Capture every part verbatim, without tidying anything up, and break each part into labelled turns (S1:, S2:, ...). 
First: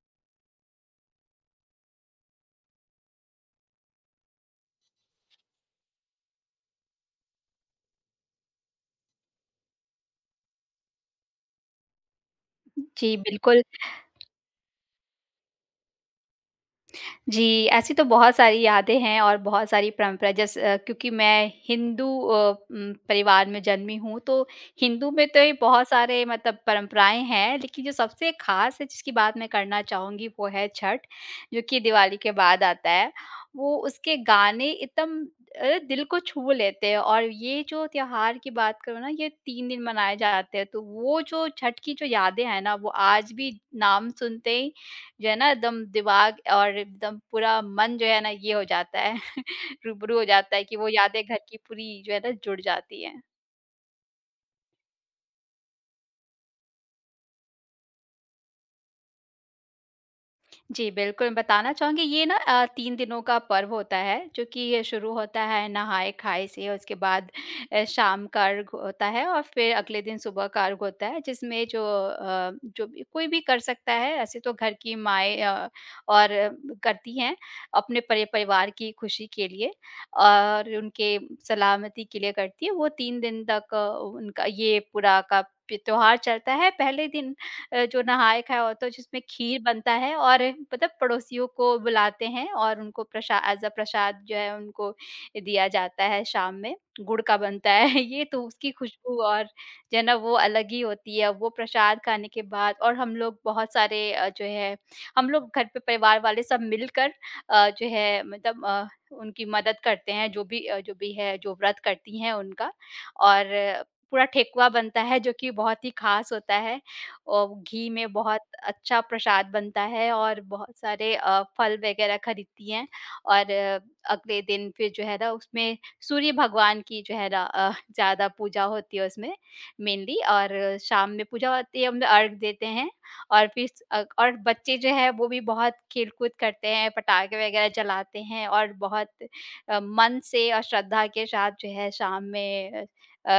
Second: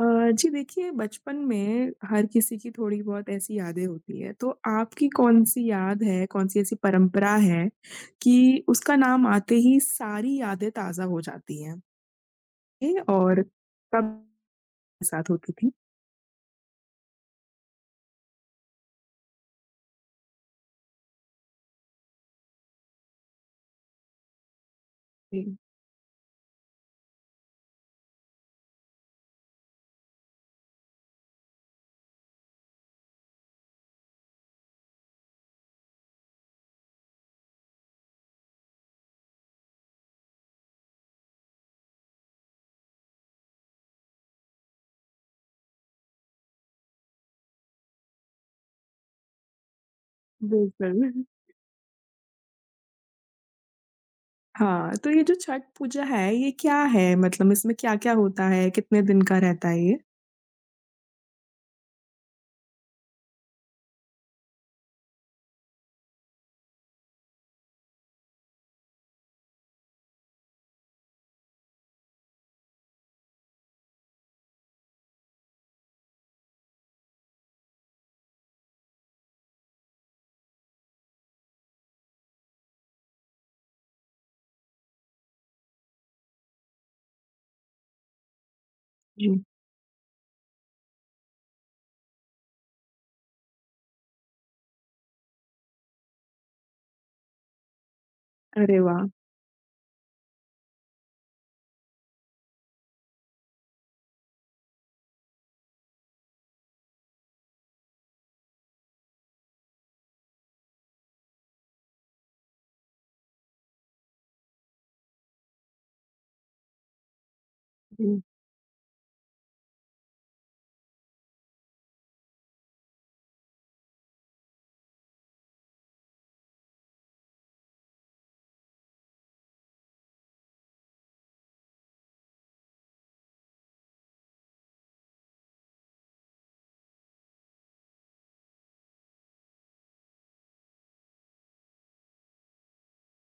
S1: अ, जी, देखिए बचपन में, हर किसी की थोड़ी बहुत ऐसी यादें होती हैं, तो आपकी कौन-सी याद है कौन-सी ऐसी परंपरा है कि उसका नाम आते ही सारी यादें ताज़ा हो जाती हैं? ए
S2: जी,
S1: और
S2: बिल्कुल।
S1: कम साथ होती थी।
S2: जी, ऐसी तो बहुत सारी यादें हैं और बहुत सारी परंपरा जैस अ, क्योंकि मैं हिंदू अ, उम, परिवार में जन्मी हूँ तो, हिंदू में तो ये
S1: जी।
S2: बहुत सारे मतलब परंपराएँ हैं, लेकिन जो सबसे ख़ास जिसकी बात मैं करना चाहूँगी वो है छठ, जो कि दिवाली के बाद आता है। वो उसके गाने इतम अ, दिल को छू लेते हैं और ये जो त्योहार की बात करूँ ना ये तीन दिन मनाए जाते हैं तो वो जो छठ की जो यादें हैं ना वो आज भी नाम सुनते ही जो है ना एकदम दिमाग और एकदम पूरा मन जो है ना ये हो जाता है। रूबरू हो जाता है कि वो यादें
S1: बिल्कुल।
S2: घर की पूरी जो है ना जुड़ जाती हैं।
S1: हाँ, तो ये जो छठ पूजा है ये क्या है? मतलब इसमें क्या-क्या होता है? कितने दिन का रहता है ये?
S2: जी, बिल्कुल, बताना चाहूँगी ये ना अ, तीन दिनों का पर्व होता है, जो कि ये शुरू होता है नहाए-खाए से, उसके बाद अ, शाम का अर्ग होता है और फिर अगले दिन सुबह का अर्ग होता है जिसमें जो अ, जो भी कोई भी कर सकता है, ऐसे तो घर की माँएँ अ, और करती हैं, अपने परिप परिवार की खुशी के लिए और उनके सलामती के लिए करती हैं, वो तीन दिन तक अ, उनका ये पूरा का पि त्योहार चलता है। पहले दिन अ, जो नहाए-खाए होता है जो उसमें
S1: जी।
S2: खीर बनता है और मतलब पड़ोसियों को बुलाते हैं और उनको प्रसा ऐज़ अ प्रसाद जो है उनको दिया जाता है शाम में, गुड़ का बनता है ये तो उसकी
S1: अरे वाह!
S2: खुशबू और जो है ना वो अलग ही होती है, वो प्रसाद खाने के बाद और हम लोग बहुत सारे अ, जो है हम लोग घर पे परिवार वाले सब मिलकर अ, जो है मतलब अ, उनकी मदद करते हैं जो भी अ, जो भी है, जो व्रत करती हैं उनका, और पूरा ठेकुआ बनता है जो कि बहुत ही खास होता है। और घी में
S1: हुँ।
S2: बहुत अच्छा प्रसाद बनता है और बहुत सारे अ, फल वगैरह खरीदती हैं और अगले दिन फिर जो है ना उसमें सूर्य भगवान की जो है रा अ, ज़्यादा पूजा होती है उसमें, मेनली। और शाम में पूजा होती है, हम लोग अर्ग देते हैं और फिर स अ, और बच्चे जो हैं वो भी बहुत खेल-खुद करते हैं, पटाखे वगैरह चलाते हैं और बहुत अ, मन से अ, श्रद्धा के साथ जो है शाम में अ अ,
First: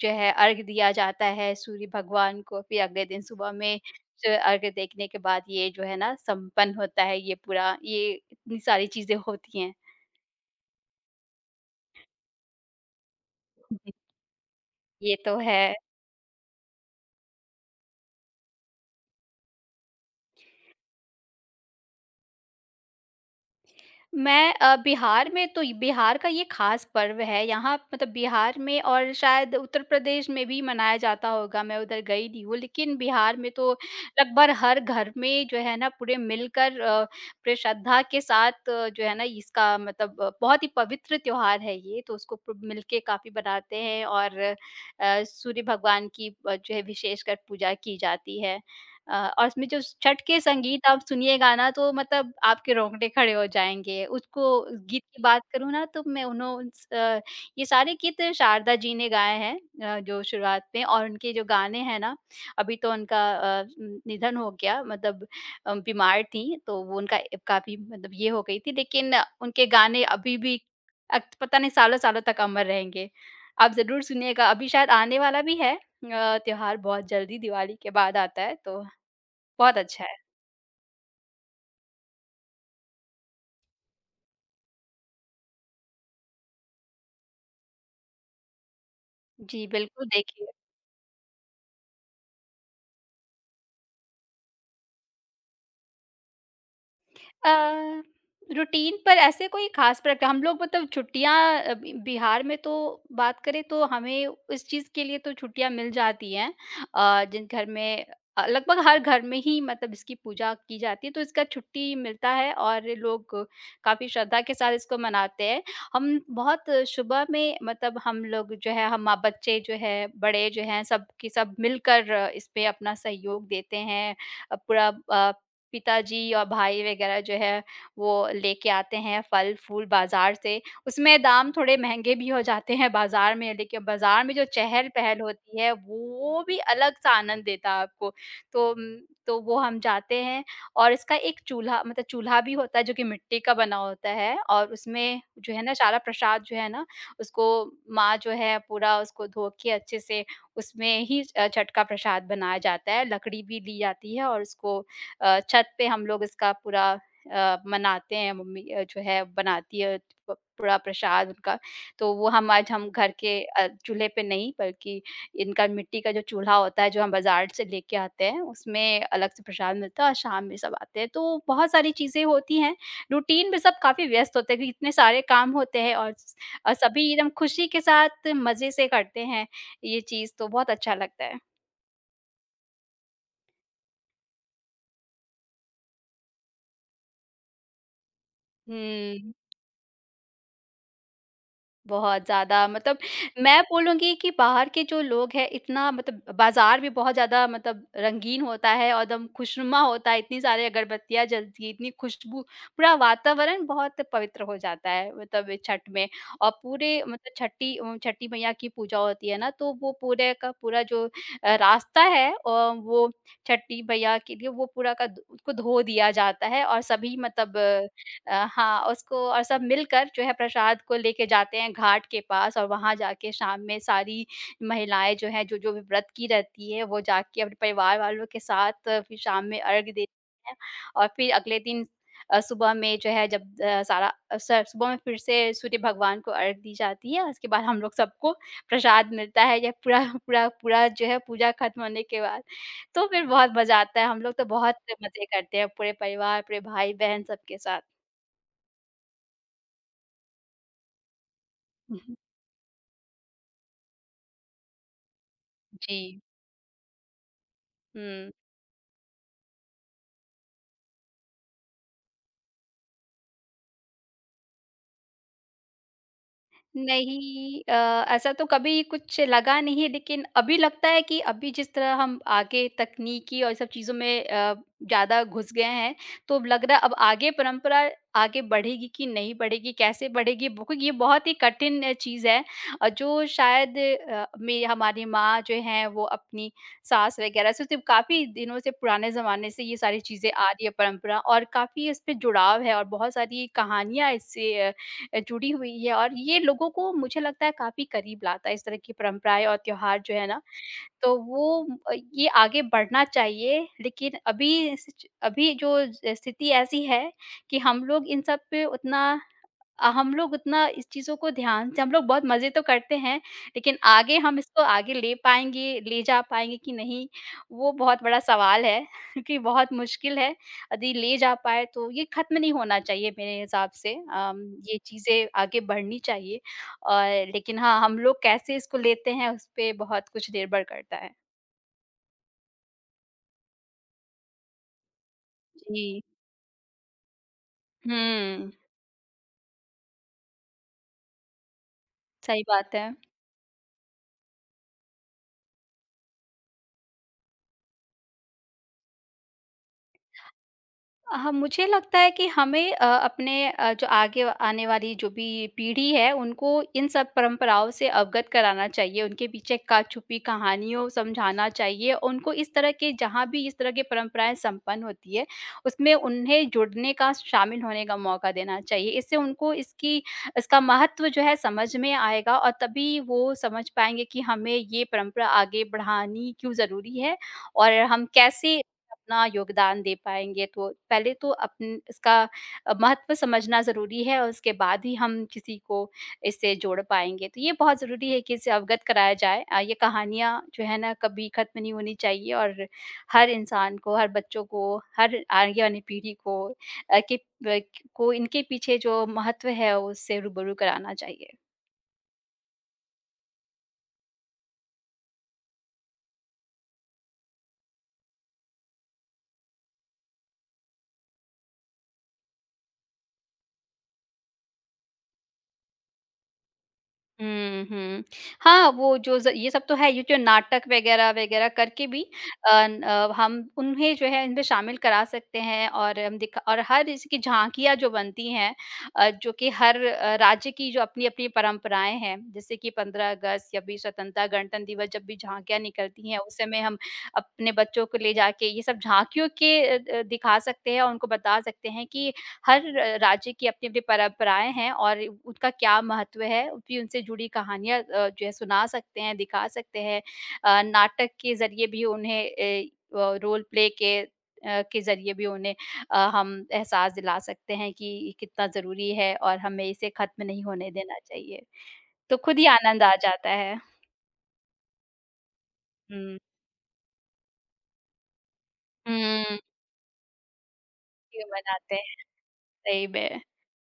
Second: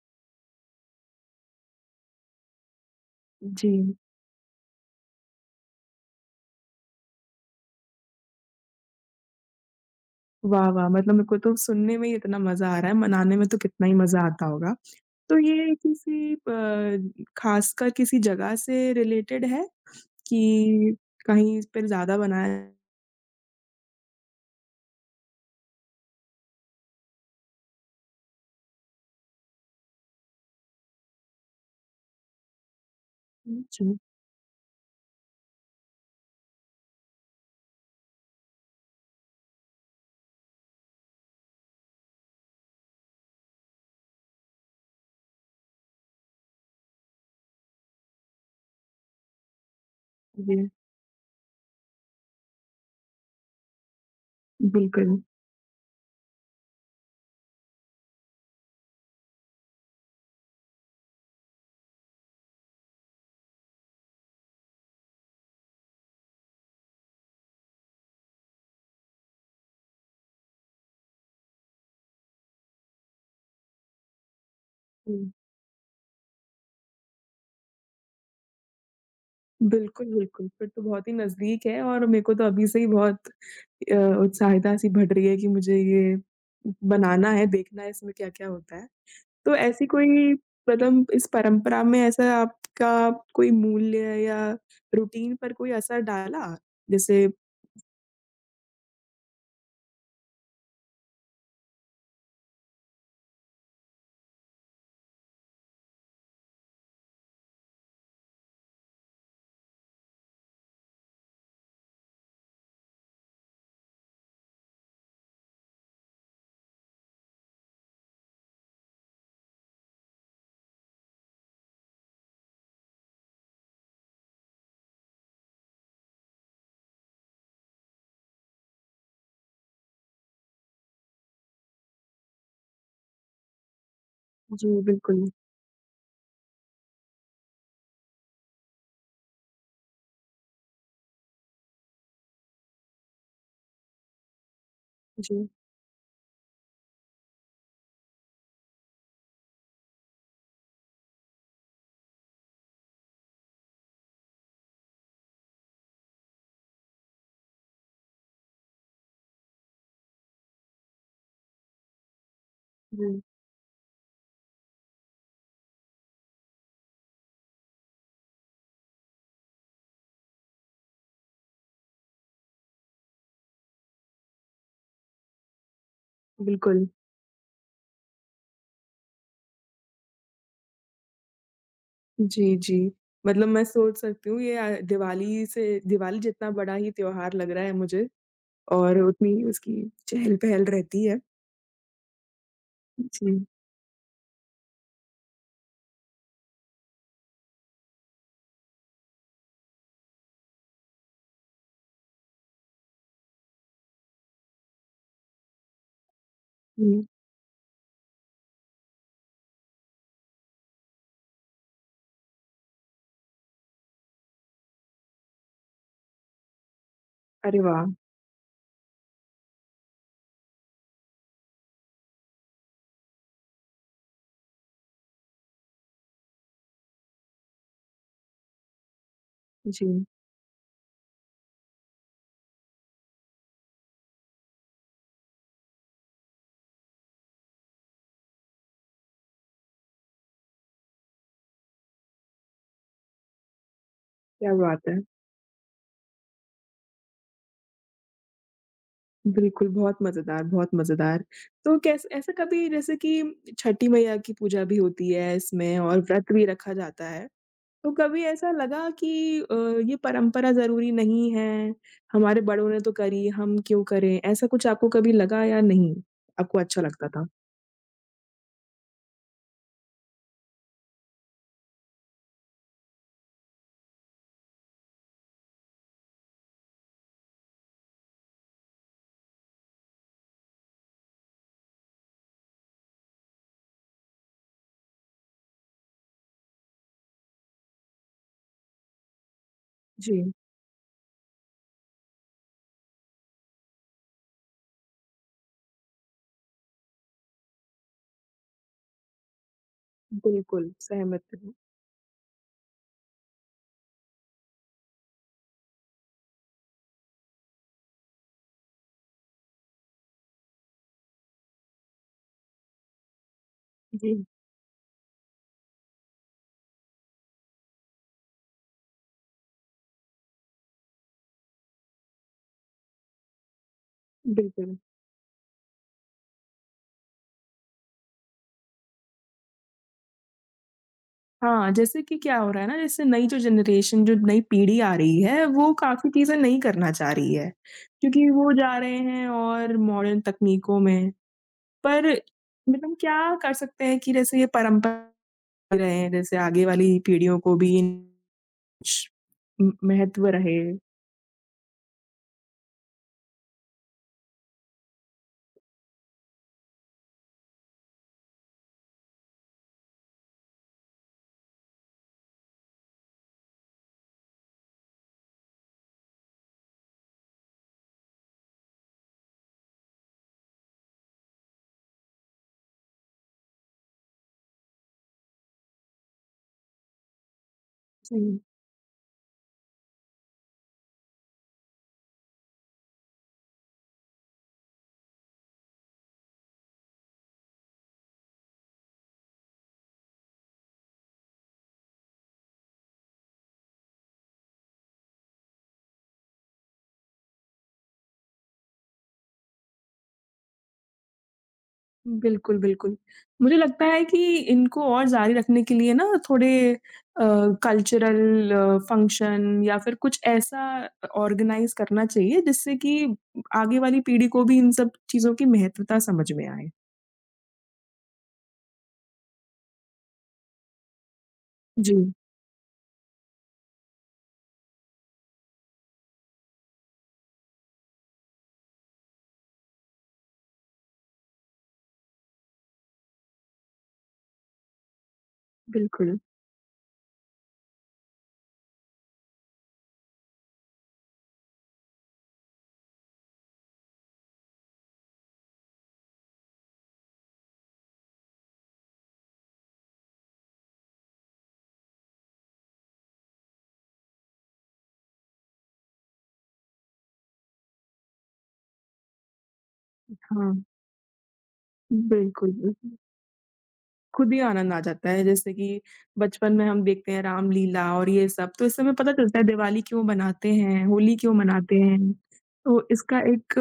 S2: जो है अर्ग दिया जाता है सूर्य भगवान को फिर अगले दिन सुबह में
S1: जी।
S2: जो अर्ग देखने के बाद ये जो है ना संपन्न होता है ये पूरा, ये इतनी सारी चीज़ें होती हैं।
S1: वाह, वाह! मतलब मेरे को तो सुनने में ही इतना मज़ा आ रहा है, मनाने में तो कितना
S2: जी।
S1: ही मज़ा आता होगा।
S2: ये तो
S1: तो
S2: है।
S1: ये किसी अ, ख़ासकर किसी जगह से रिलेटेड है, कि कहीं इस पे ज़्यादा मनाया
S2: मैं अ, बिहार में तो इ बिहार का ये ख़ास पर्व है, यहाँ मतलब बिहार में और शायद उत्तर प्रदेश में भी मनाया जाता होगा। मैं उधर गई नहीं हूँ, लेकिन बिहार में
S1: हुँ,
S2: तो
S1: जी।
S2: लगभग हर घर में जो है ना पूरे मिलकर अ, पूरे श्रद्धा के साथ जो है ना इसका मतलब बहुत ही पवित्र त्योहार है ये, तो उसको प मिलके काफ़ी बनाते हैं और अ, सूर्य भगवान की अ, जो है विशेषकर पूजा की जाती है। अ, और उसमें जो स छठ के
S1: जी।
S2: संगीत आप सुनिएगा ना, तो मतलब आपके रौंगटे खड़े हो जाएँगे। उसको गीत की
S1: बिल्कुल।
S2: बात करूँ ना, तो मैं उन्हों उनस अ, ये सारे गीत शारदा जी ने गाए हैं। अ, जो शुरुआत में और उनके जो गाने हैं ना अभी तो उनका अ, न निधन हो गया मतलब अ, बीमार थी, तो वो उनका अब काफ़ी मतलब ये हो गई थी। लेकिन उनके गाने अभी भी अट पता नहीं सालों-सालों तक अमर रहेंगे। आप ज़रूर सुनिएगा, अभी शायद आने
S1: हुँ।
S2: वाला भी है अ, त्योहार बहुत जल्दी, दिवाली के बाद आता है, तो बहुत अच्छा
S1: बिल्कुल,
S2: है।
S1: बिल्कुल। फिर तो बहुत ही नज़दीक है और मेरे को तो अभी से ही बहुत अ, उत्साहिता-सी बढ़ रही है कि मुझे ये बनाना है, देखना है, इसमें क्या-क्या होता है। तो
S2: जी,
S1: ऐसी
S2: बिल्कुल,
S1: कोई
S2: देखिए
S1: पदम इस परंपरा में ऐसा आपका कोई मूल्य या रूटीन पर कोई असर डाला? जैसे
S2: अ, रूटीन पर ऐसे कोई खास प्रक हम लोग मतलब छुट्टियाँ अ, ब बिहार में तो बात करें, तो हमें इस चीज़ के लिए तो छुट्टियाँ मिल जाती हैं। अ, जिन घर में अ अ, लगभग हर घर में ही मतलब इसकी पूजा की जाती है, तो इसका छुट्टी मिलता है और लोग काफ़ी श्रद्धा के साथ इसको मनाते हैं। हम बहुत सुबह में मतलब हम लोग जो हैं, हम माँ-बच्चे जो हैं, बड़े जो हैं, सब की सब मिलकर इसपे अपना सहयोग देते हैं। अ, पूरा अ, पिताजी और भाई वगैरह जो हैं, वो लेके आते हैं फल-फूल बाज़ार से। उसमें दाम थोड़े महँगे भी हो जाते हैं बाज़ार में, देखिए बाज़ार में जो
S1: जी,
S2: चहल-पहल
S1: बिल्कुल।
S2: होती है, वो भी अलग-सा आनंद देता आपको। तो अम, तो वो हम जाते हैं, और इसका एक चूल्हा मतलब चूल्हा भी होता है जो कि मिट्टी का बना होता है, और उसमें
S1: जी।
S2: जो है ना सारा प्रसाद जो है ना, उसको माँ जो है पूरा उसको धो के अच्छे से उसमें ही छ अ, छठ का प्रसाद बनाया जाता है। लकड़ी भी दी जाती है और उसको अ, छत पे हम लोग इसका पूरा अ, मनाते हैं, मम्मी अ, जो है बनाती हैं प पूरा प्रसाद उनका। तो वो हमारा ज हम घर
S1: हुँ।
S2: के अ, चूल्हे पे नहीं, बल्कि इनका मिट्टी का जो चूल्हा होता है जो हम बाज़ार से लेके आते हैं, उसमें अलग से प्रसाद मिलता है और शाम में सब आते हैं। तो बहुत सारी चीज़ें होती हैं, रूटीन भी सब काफ़ी व्यस्त होते हैं क्योंकि इतने सारे काम होते हैं और स अ,
S1: बिल्कुल।
S2: सभी एकदम खुशी के साथ मज़े से करते हैं ये चीज़, तो बहुत अच्छा लगता है।
S1: जी, जी। मतलब मैं सोच सकती हूँ, ये अ, दिवाली से दिवाली जितना बड़ा ही त्योहार लग रहा है मुझे। और
S2: हुँ।
S1: उतनी ही उसकी चहल-पहल रहती है।
S2: बहुत ज़्यादा, मतलब
S1: जी।
S2: मैं बोलूँगी कि बाहर के जो लोग हैं इतना मतलब बाज़ार भी बहुत ज़्यादा मतलब रंगीन होता है और एकदम खुशनुमा होता है, इतनी सारे अगरबत्तियाँ जलतीं, इतनी खुशबू, पूरा वातावरण बहुत पवित्र हो जाता है मतलब अ, छठ में। और पूरे
S1: हुँ।
S2: मतलब छठी अम, छठी मैया की पूजा होती है ना, तो वो पूरे का पूरा जो अ, रास्ता है अ, वो छठी मैया के लिए, वो पूरा का दु उसको धो दिया जाता है, और सभी मतलब
S1: अरे
S2: अ,
S1: वाह!
S2: अ हाँ, और उसको और सब मिलकर जो है प्रसाद को लेके जाते हैं घाट के पास, और वहाँ जाके शाम में सारी महिलाएँ जो हैं, जो-जो भी व्रत की रहती हैं, वो जाके अपने परिवार वालों के साथ फिर शाम में अर्घ
S1: जी।
S2: देती हैं। और फिर अगले दिन अ, सुबह में जो है जब अ, सारा अ, स सुबह में फिर से सूर्य भगवान को अर्घ दी जाती है। उसके बाद हम लोग सबको प्रसाद मिलता है, या पूरा पूरा पूरा जो है पूजा खत्म होने के बाद। तो फिर बहुत मज़ा आता है, हम लोग तो
S1: क्या
S2: बहुत
S1: बात है।
S2: मज़े करते हैं पूरे परिवार, पूरे भाई-बहन, सबके साथ।
S1: बिल्कुल, बहुत मज़ेदार, बहुत मज़ेदार। तो
S2: हुँ,
S1: कैस
S2: हुँ।
S1: ऐसा कभी जैसे कि उम छठी मईया की पूजा भी होती है इसमें, और
S2: जी।
S1: व्रत भी रखा जाता है, तो कभी
S2: हुँ।
S1: ऐसा लगा कि अ, ये परंपरा ज़रूरी नहीं है, हमारे बड़ों ने तो करी हम क्यों करें, ऐसा कुछ आपको कभी लगा या नहीं? आपको अच्छा लगता था?
S2: नहीं अ, ऐसा तो कभी कुछ लगा नहीं है लेकिन अभी लगता है कि अभी जिस तरह हम आगे तकनीकी और ये सब चीज़ों में अ, ज़्यादा घुस गए हैं, तो अब लग रहा है अब आगे परंपरा आगे बढ़ेगी कि नहीं बढ़ेगी, कैसे बढ़ेगी, वो ये बहुत ही कठिन चीज़ है। और जो शायद अ, में हमारी माँ जो हैं वो अपनी सास वगैरह से तो काफ़ी दिनों से पुराने ज़माने से ये सारी चीज़ें
S1: जी।
S2: आ रही है परंपरा और काफ़ी उसपे जुड़ाव है, और बहुत सारी कहानियाँ इससे अ, जुड़ी हुई है और ये लोगों को मुझे लगता है काफ़ी करीब लाता है इस तरह की परंपराएँ और त्योहार जो है ना,
S1: बिल्कुल,
S2: तो
S1: सहमत हूँ।
S2: वो अ, ये आगे बढ़ना चाहिए लेकिन अभी इस च अभी जो जैस स्थिति ऐसी है कि हम लोग इन सब पे उतना अ, हम लोग उतना इस चीज़ों को ध्यान से हम लोग बहुत मज़े तो करते हैं, लेकिन आगे
S1: जी।
S2: हम इसको आगे ले पाएँगे ले जा पाएँगे कि नहीं वो बहुत बड़ा सवाल है, क्योंकि बहुत मुश्किल है। अदी ले जा पाएँ तो ये खत्म नहीं होना चाहिए मेरे हिसाब से अम,
S1: बिल्कुल।
S2: ये चीज़ें आगे बढ़नी चाहिए और लेकिन हाँ, हम लोग कैसे इसको लेते हैं उसपे बहुत कुछ निर्भर करता है।
S1: हाँ, जैसे कि क्या हो रहा है ना जैसे नई जो जनरेशन जो नई पीढ़ी आ रही है, वो
S2: जी।
S1: काफ़ी चीज़ें नहीं करना चाह रही है। क्योंकि
S2: हुँ।
S1: वो जा रहे हैं और मॉडर्न तकनीकों में। पर
S2: सही बात
S1: मतलब
S2: है।
S1: हम क्या कर सकते हैं कि जैसे ये परंपरा [unintelligible] रहे हैं जैसे आगे वाली पीढ़ियों को भी इन श उम, महत्व रहे।
S2: अ, हाँ, मुझे लगता है कि हमें अ, अपने अ, जो आगे आने वाली जो भी पीढ़ी है, उनको इन सब परंपराओं से अवगत कराना चाहिए, उनके पीछे का छुपी कहानियों समझाना चाहिए, उनको इस तरह के जहाँ भी इस तरह की परंपराएँ संपन्न होती हैं, उसमें उन्हें जुड़ने का, शामिल होने का मौका देना चाहिए, इससे उनको इसकी इसका महत्व जो है समझ में आएगा और तभी वो समझ पाएँगे कि हमें ये परंपरा आगे बढ़ानी क्यों ज़रूरी है? और हम
S1: हुँ।
S2: कैसे अपना योगदान दे पाएँगे तो, पहले तो अपन इसका अ, महत्व समझना ज़रूरी है और उसके बाद ही हम किसी को इससे जोड़ पाएँगे, तो ये बहुत ज़रूरी है कि इससे अवगत कराया जाए अ, ये कहानियाँ जो हैं ना कभी खत्म नहीं होनी चाहिए और हर इंसान को, हर बच्चों को, हर आगे आने पीढ़ी को अ, कि ब को इनके पीछे जो महत्व है उससे रूबरू कराना चाहिए।
S1: बिल्कुल, बिल्कुल, मुझे लगता है कि इनको और जारी रखने के लिए ना थोड़े अ, कल्चरल फ़ंक्शन या फिर कुछ ऐसा अ, ऑर्गेनाइज़ करना चाहिए जिससे कि आगे वाली पीढ़ी को भी इन सब चीज़ों की महत्वता समझ में आए।
S2: हुँ, हुँ, हाँ, वो जो ज ये सब तो है, ये जो नाटक वगैरह-वगैरह करके भी
S1: जी।
S2: अ, ना अ, हम उन्हें जो है इनमें शामिल करा सकते हैं और हम दिख और हर इसकी झाँकियाँ जो बनती हैं अ, जो कि हर अ, राज्य की जो अपनी-अपनी परंपराएँ हैं, जैसे कि पंद्रह अगस्त, छब्बीस स्वतंत्रता गणतंत्र दिवस, जब भी झाँकियाँ निकलती हैं,
S1: बिल्कुल।
S2: उस समय हम अपने बच्चों को ले जाके ये सब झाँकियों के अ अ, दिखा सकते हैं और उनको बता सकते हैं कि हर र राज्य की अपनी-अपनी परंपराएँ हैं और उनका क्या महत्व है, उनकी उनसे जुड़ी कहानियाँ अ, जो है सुना सकते हैं, दिखा सकते हैं अ, नाटक के ज़रिए भी उन्हें अ, वो रोल प्ले के अ, के ज़रिए भी उन्हें अ, हम एहसास दिला सकते हैं कि ये कितना ज़रूरी है और हमें इसे खत्म नहीं
S1: हाँ।
S2: होने देना चाहिए,
S1: हुँ,
S2: तो खुद ही
S1: बिल्कुल,
S2: आनंद आ
S1: बिल्क
S2: जाता है।
S1: खुद ही आनंद आ जाता है जैसे कि,
S2: हुँ।
S1: बचपन में हम देखते हैं रामलीला और ये सब, तो इस से हमें पता
S2: हुँ।
S1: चलता है दिवाली क्यों मनाते हैं, होली
S2: ये
S1: क्यों
S2: मनाते
S1: मनाते
S2: हैं,
S1: हैं? तो
S2: सही
S1: इसका
S2: में।
S1: एक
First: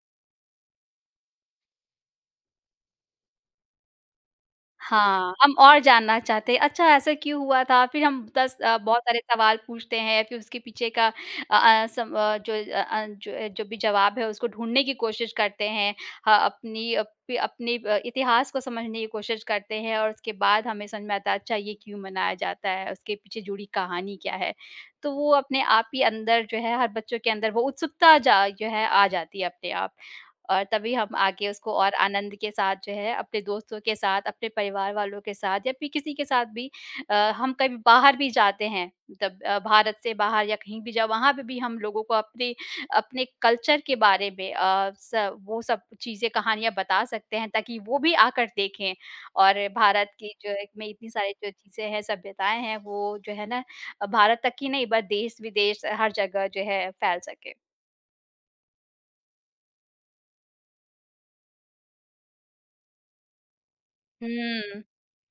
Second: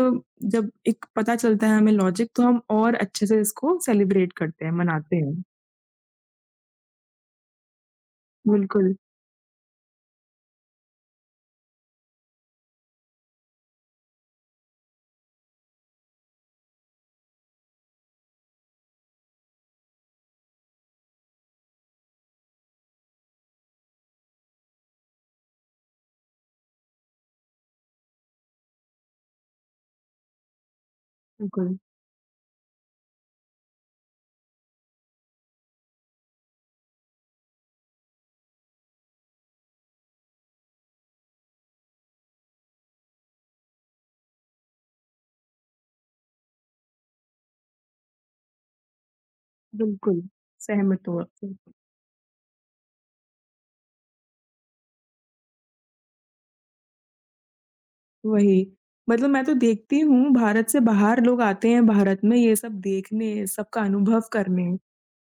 S1: जब एक पता चलता है हमें लॉजिक तो हम और अच्छे से इसको सेलिब्रेट करते हैं, मनाते
S2: हाँ,
S1: हैं।
S2: हम और जानना चाहते हैं अच्छा ऐसा क्यों हुआ था, फिर हम दस अ,
S1: बिल्कुल।
S2: बहुत सारे सवाल पूछते हैं, फिर उसके पीछे का अ अ, सम अ, जो अ अ, जो अ, जो भी जवाब है उसको ढूँढने की कोशिश करते हैं। हाँ, अपनी अप अपने अ, इतिहास को समझने की कोशिश करते हैं और उसके बाद हमें समझ में आता है अच्छा ये क्यों मनाया जाता है, उसके पीछे जुड़ी कहानी क्या है। तो वो अपने आप ही अंदर जो है हर बच्चों के अंदर वो उत्सुकता जा जो है आ जाती है अपने आप और तभी हम आगे उसको
S1: बिल्कुल।
S2: और आनंद के साथ जो है अपने दोस्तों के साथ, अपने परिवार वालों के साथ या फिर किसी के साथ भी अ, हम कभी बाहर भी जाते हैं, तब अ, भारत से बाहर या कहीं भी, जब वहाँ पे भी हम लोगों को अपनी अपने कल्चर के बारे में अ, स वो सब चीज़ें कहानियाँ बता सकते हैं ताकि वो भी आकर देखें और भारत
S1: बिल्कुल,
S2: की जो एक में
S1: सहमत
S2: इतनी
S1: हूँ
S2: सारी जो
S1: आपसे।
S2: चीज़ें हैं, सभ्यताएँ हैं, वो जो है ना अ, भारत तक ही नहीं बट देश-विदेश हर जगह जो है फैल सके।
S1: वही। मतलब मैं तो देखती हूँ भारत से बाहर लोग आते हैं भारत में ये सब देखने सबका अनुभव करने,
S2: हुँ,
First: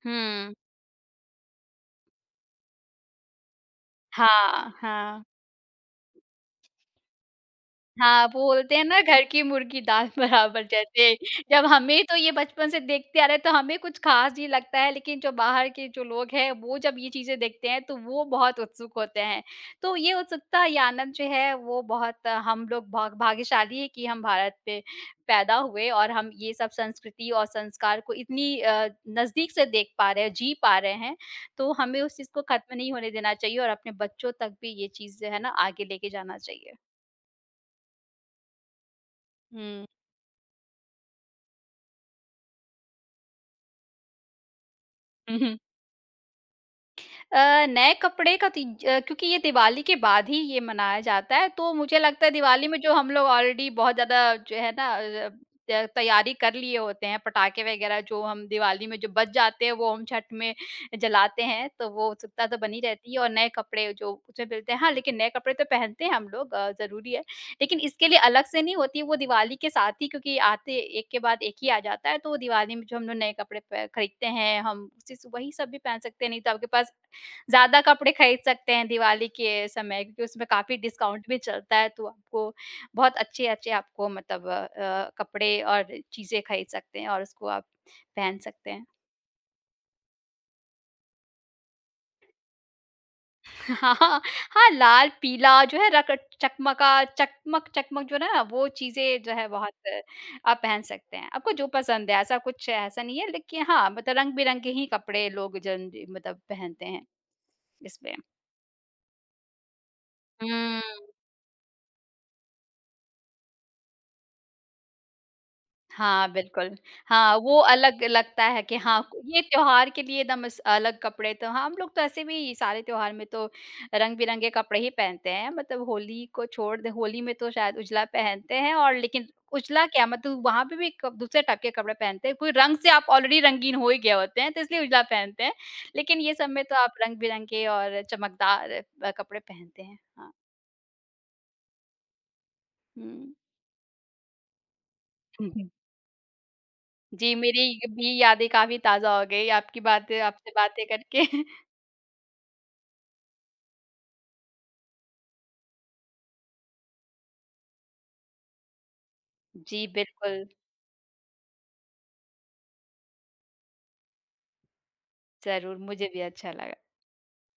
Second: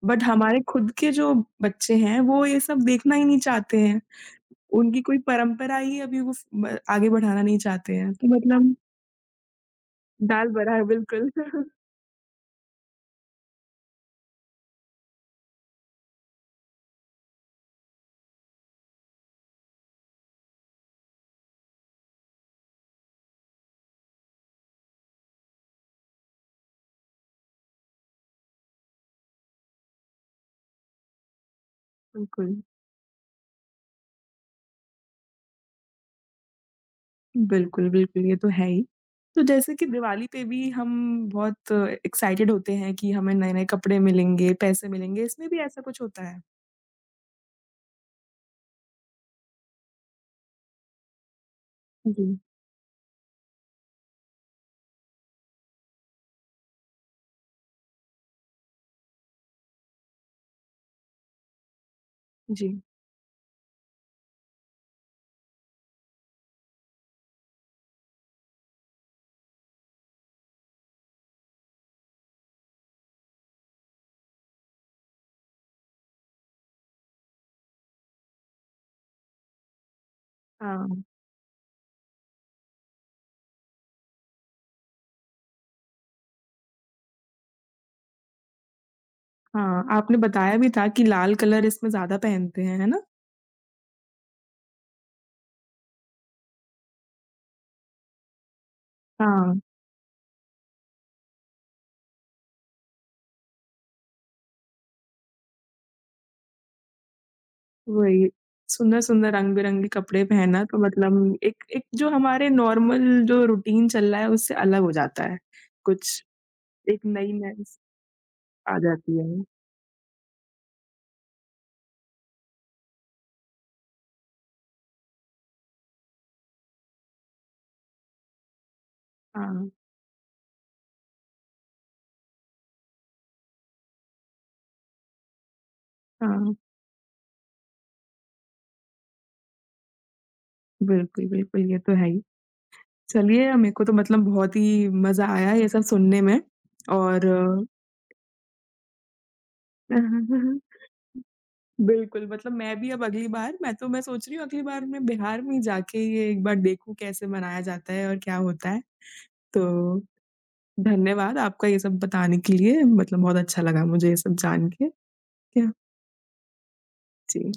S1: बट
S2: हुँ।
S1: हमारे खुद के जो बच्चे हैं, वो ये सब देखना ही नहीं चाहते हैं।
S2: हाँ,
S1: उनकी कोई
S2: हाँ।
S1: परंपरा ही है अभी वो फ़ ब आगे बढ़ाना नहीं चाहते हैं।
S2: हाँ,
S1: तो
S2: वो
S1: मतलब
S2: बोलते हैं ना घर की मुर्गी दाल
S1: दाल
S2: बराबर
S1: बराबर
S2: जैसे
S1: बिल्कुल।
S2: जब हमें तो ये बचपन से देखते आ रहे हैं, तो हमें कुछ ख़ास नहीं लगता है लेकिन जो बाहर के जो लोग हैं वो जब ये चीज़ें देखते हैं तो वो बहुत उत्सुक होते हैं। तो ये उत्सुकता ये आनंद जो है, वो बहुत हम लोग भाग भाग्यशाली हैं कि हम भारत पे पैदा हुए और हम ये सब संस्कृति और संस्कार को इतनी अ, नज़दीक से देख पा रहे हैं, जी पा रहे हैं। तो हमें उस चीज़ को
S1: बिल्कुल।
S2: ख़त्म नहीं होने देना चाहिए और अपने बच्चों तक भी ये चीज़ जो है ना आगे लेके जाना चाहिए।
S1: बिल्कुल, बिल्कुल, ये तो है ही। तो जैसे
S2: हुँ।
S1: कि दिवाली पे भी हम बहुत एक्साइटेड होते हैं कि हमें नए-नए कपड़े मिलेंगे, पैसे मिलेंगे
S2: हुँ,
S1: इसमें
S2: हुँ।
S1: भी ऐसा कुछ होता है?
S2: अ, नए कपड़े का तीज अ, क्योंकि ये दिवाली के बाद ही ये मनाया जाता है। तो मुझे लगता है
S1: जी।
S2: दिवाली में जो हम लोग ऑलरेडी बहुत ज़्यादा जो है ना अ अब, त तैयारी कर लिए होते हैं, पटाखे वग़ैरह जो हम दिवाली में जो बज जाते हैं वो हम, छठ में जलाते हैं तो वो उत्सुकता तो बनी
S1: जी।
S2: रहती है और नए कपड़े जो कुछ मिलते हैं हाँ, लेकिन नए कपड़े तो पहनते हैं हम लोग अ, ज़रूरी है। लेकिन इसके लिए अलग से नहीं होती वो दिवाली के साथ ही क्योंकि आते एक के बाद एक ही आ जाता है। तो वो दिवाली में जो हम लोग नए कपड़े पे खरीदते हैं हम उससे स वही सब भी पहन सकते हैं नहीं तो आपके पास ज़्यादा कपड़े खरीद सकते हैं, दिवाली के समय क्योंकि उसमें काफ़ी
S1: हाँ।
S2: डिस्काउंट भी चलता है तो आपको बहुत अच्छे-अच्छे आपको मतलब अ अ, कपड़े और चीज़ें खरीद सकते हैं और उसको आप पहन सकते हैं।
S1: हाँ, आपने बताया भी था कि लाल कलर इसमें ज़्यादा पहनते हैं, है ना?
S2: हाँ, लाल-पीला जो है रक्त चकमा का चकमक-चकमक जो है ना वो चीज़ें जो है
S1: हाँ।
S2: बहुत आप पहन सकते हैं। आपको जो पसंद है ऐसा कुछ ऐसा नहीं है लेकिन हाँ मतलब रंग-बिरंगे ही कपड़े लोग जन मतलब पहनते हैं, इसलिए।
S1: वही। सुंदर-सुंदर रंग-बिरंगे कपड़े पहनना तो
S2: हुँ।
S1: मतलब एक एक जो हमारे नॉर्मल जो रूटीन चल रहा है उससे अलग हो जाता है। कुछ
S2: हाँ बिल्कुल।
S1: एक
S2: हाँ वो
S1: नई-नई स
S2: अलग लगता है कि हाँ
S1: आजाती
S2: ये
S1: है।
S2: त्योहार के लिए दम स अलग कपड़े तो हम लोग तो ऐसे भी सारे त्योहार में तो रंग-बिरंगे कपड़े ही पहनते हैं मतलब होली को छोड़ दें होली में तो शायद उजला पहनते हैं और लेकिन
S1: हाँ।
S2: उजला क्या है मतलब वहाँ पे भी क दूसरे टाइप के कपड़े पहनते हैं कोई रंग से आप ऑलरेडी रंगीन हो ही गया होते हैं तो इसलिए उजला पहनते हैं। लेकिन ये
S1: हाँ।
S2: समय तो आप रंग-बिरंगे और चमकदार अ, कपड़े पहनते हैं। हाँ।
S1: बिल्कुल, बिल्कुल। ये तो है ही।
S2: हुँ।
S1: चलिए, मेरे को तो मतलब बहुत ही मज़ा आया ये सब सुनने में। और
S2: जी मेरी ये भी यादें काफ़ी ताज़ा हो गई आपकी
S1: हुँ,
S2: बातें
S1: हुँ, हुँ,
S2: आपसे
S1: हुँ।
S2: बातें करके।
S1: बिल्कुल, मतलब मैं भी अब अगली बार मैं तो मैं सोच रही हूँ अगली बार मैं बिहार में जाके ये एक बार देखूँ कैसे मनाया जाता है और क्या होता है।
S2: जी,
S1: तो
S2: बिल्कुल।
S1: धन्यवाद आपका ये सब बताने के लिए मतलब बहुत अच्छा लगा मुझे ये सब जान के। क्या?
S2: ज़रूर, मुझे भी अच्छा लगा।
S1: जी।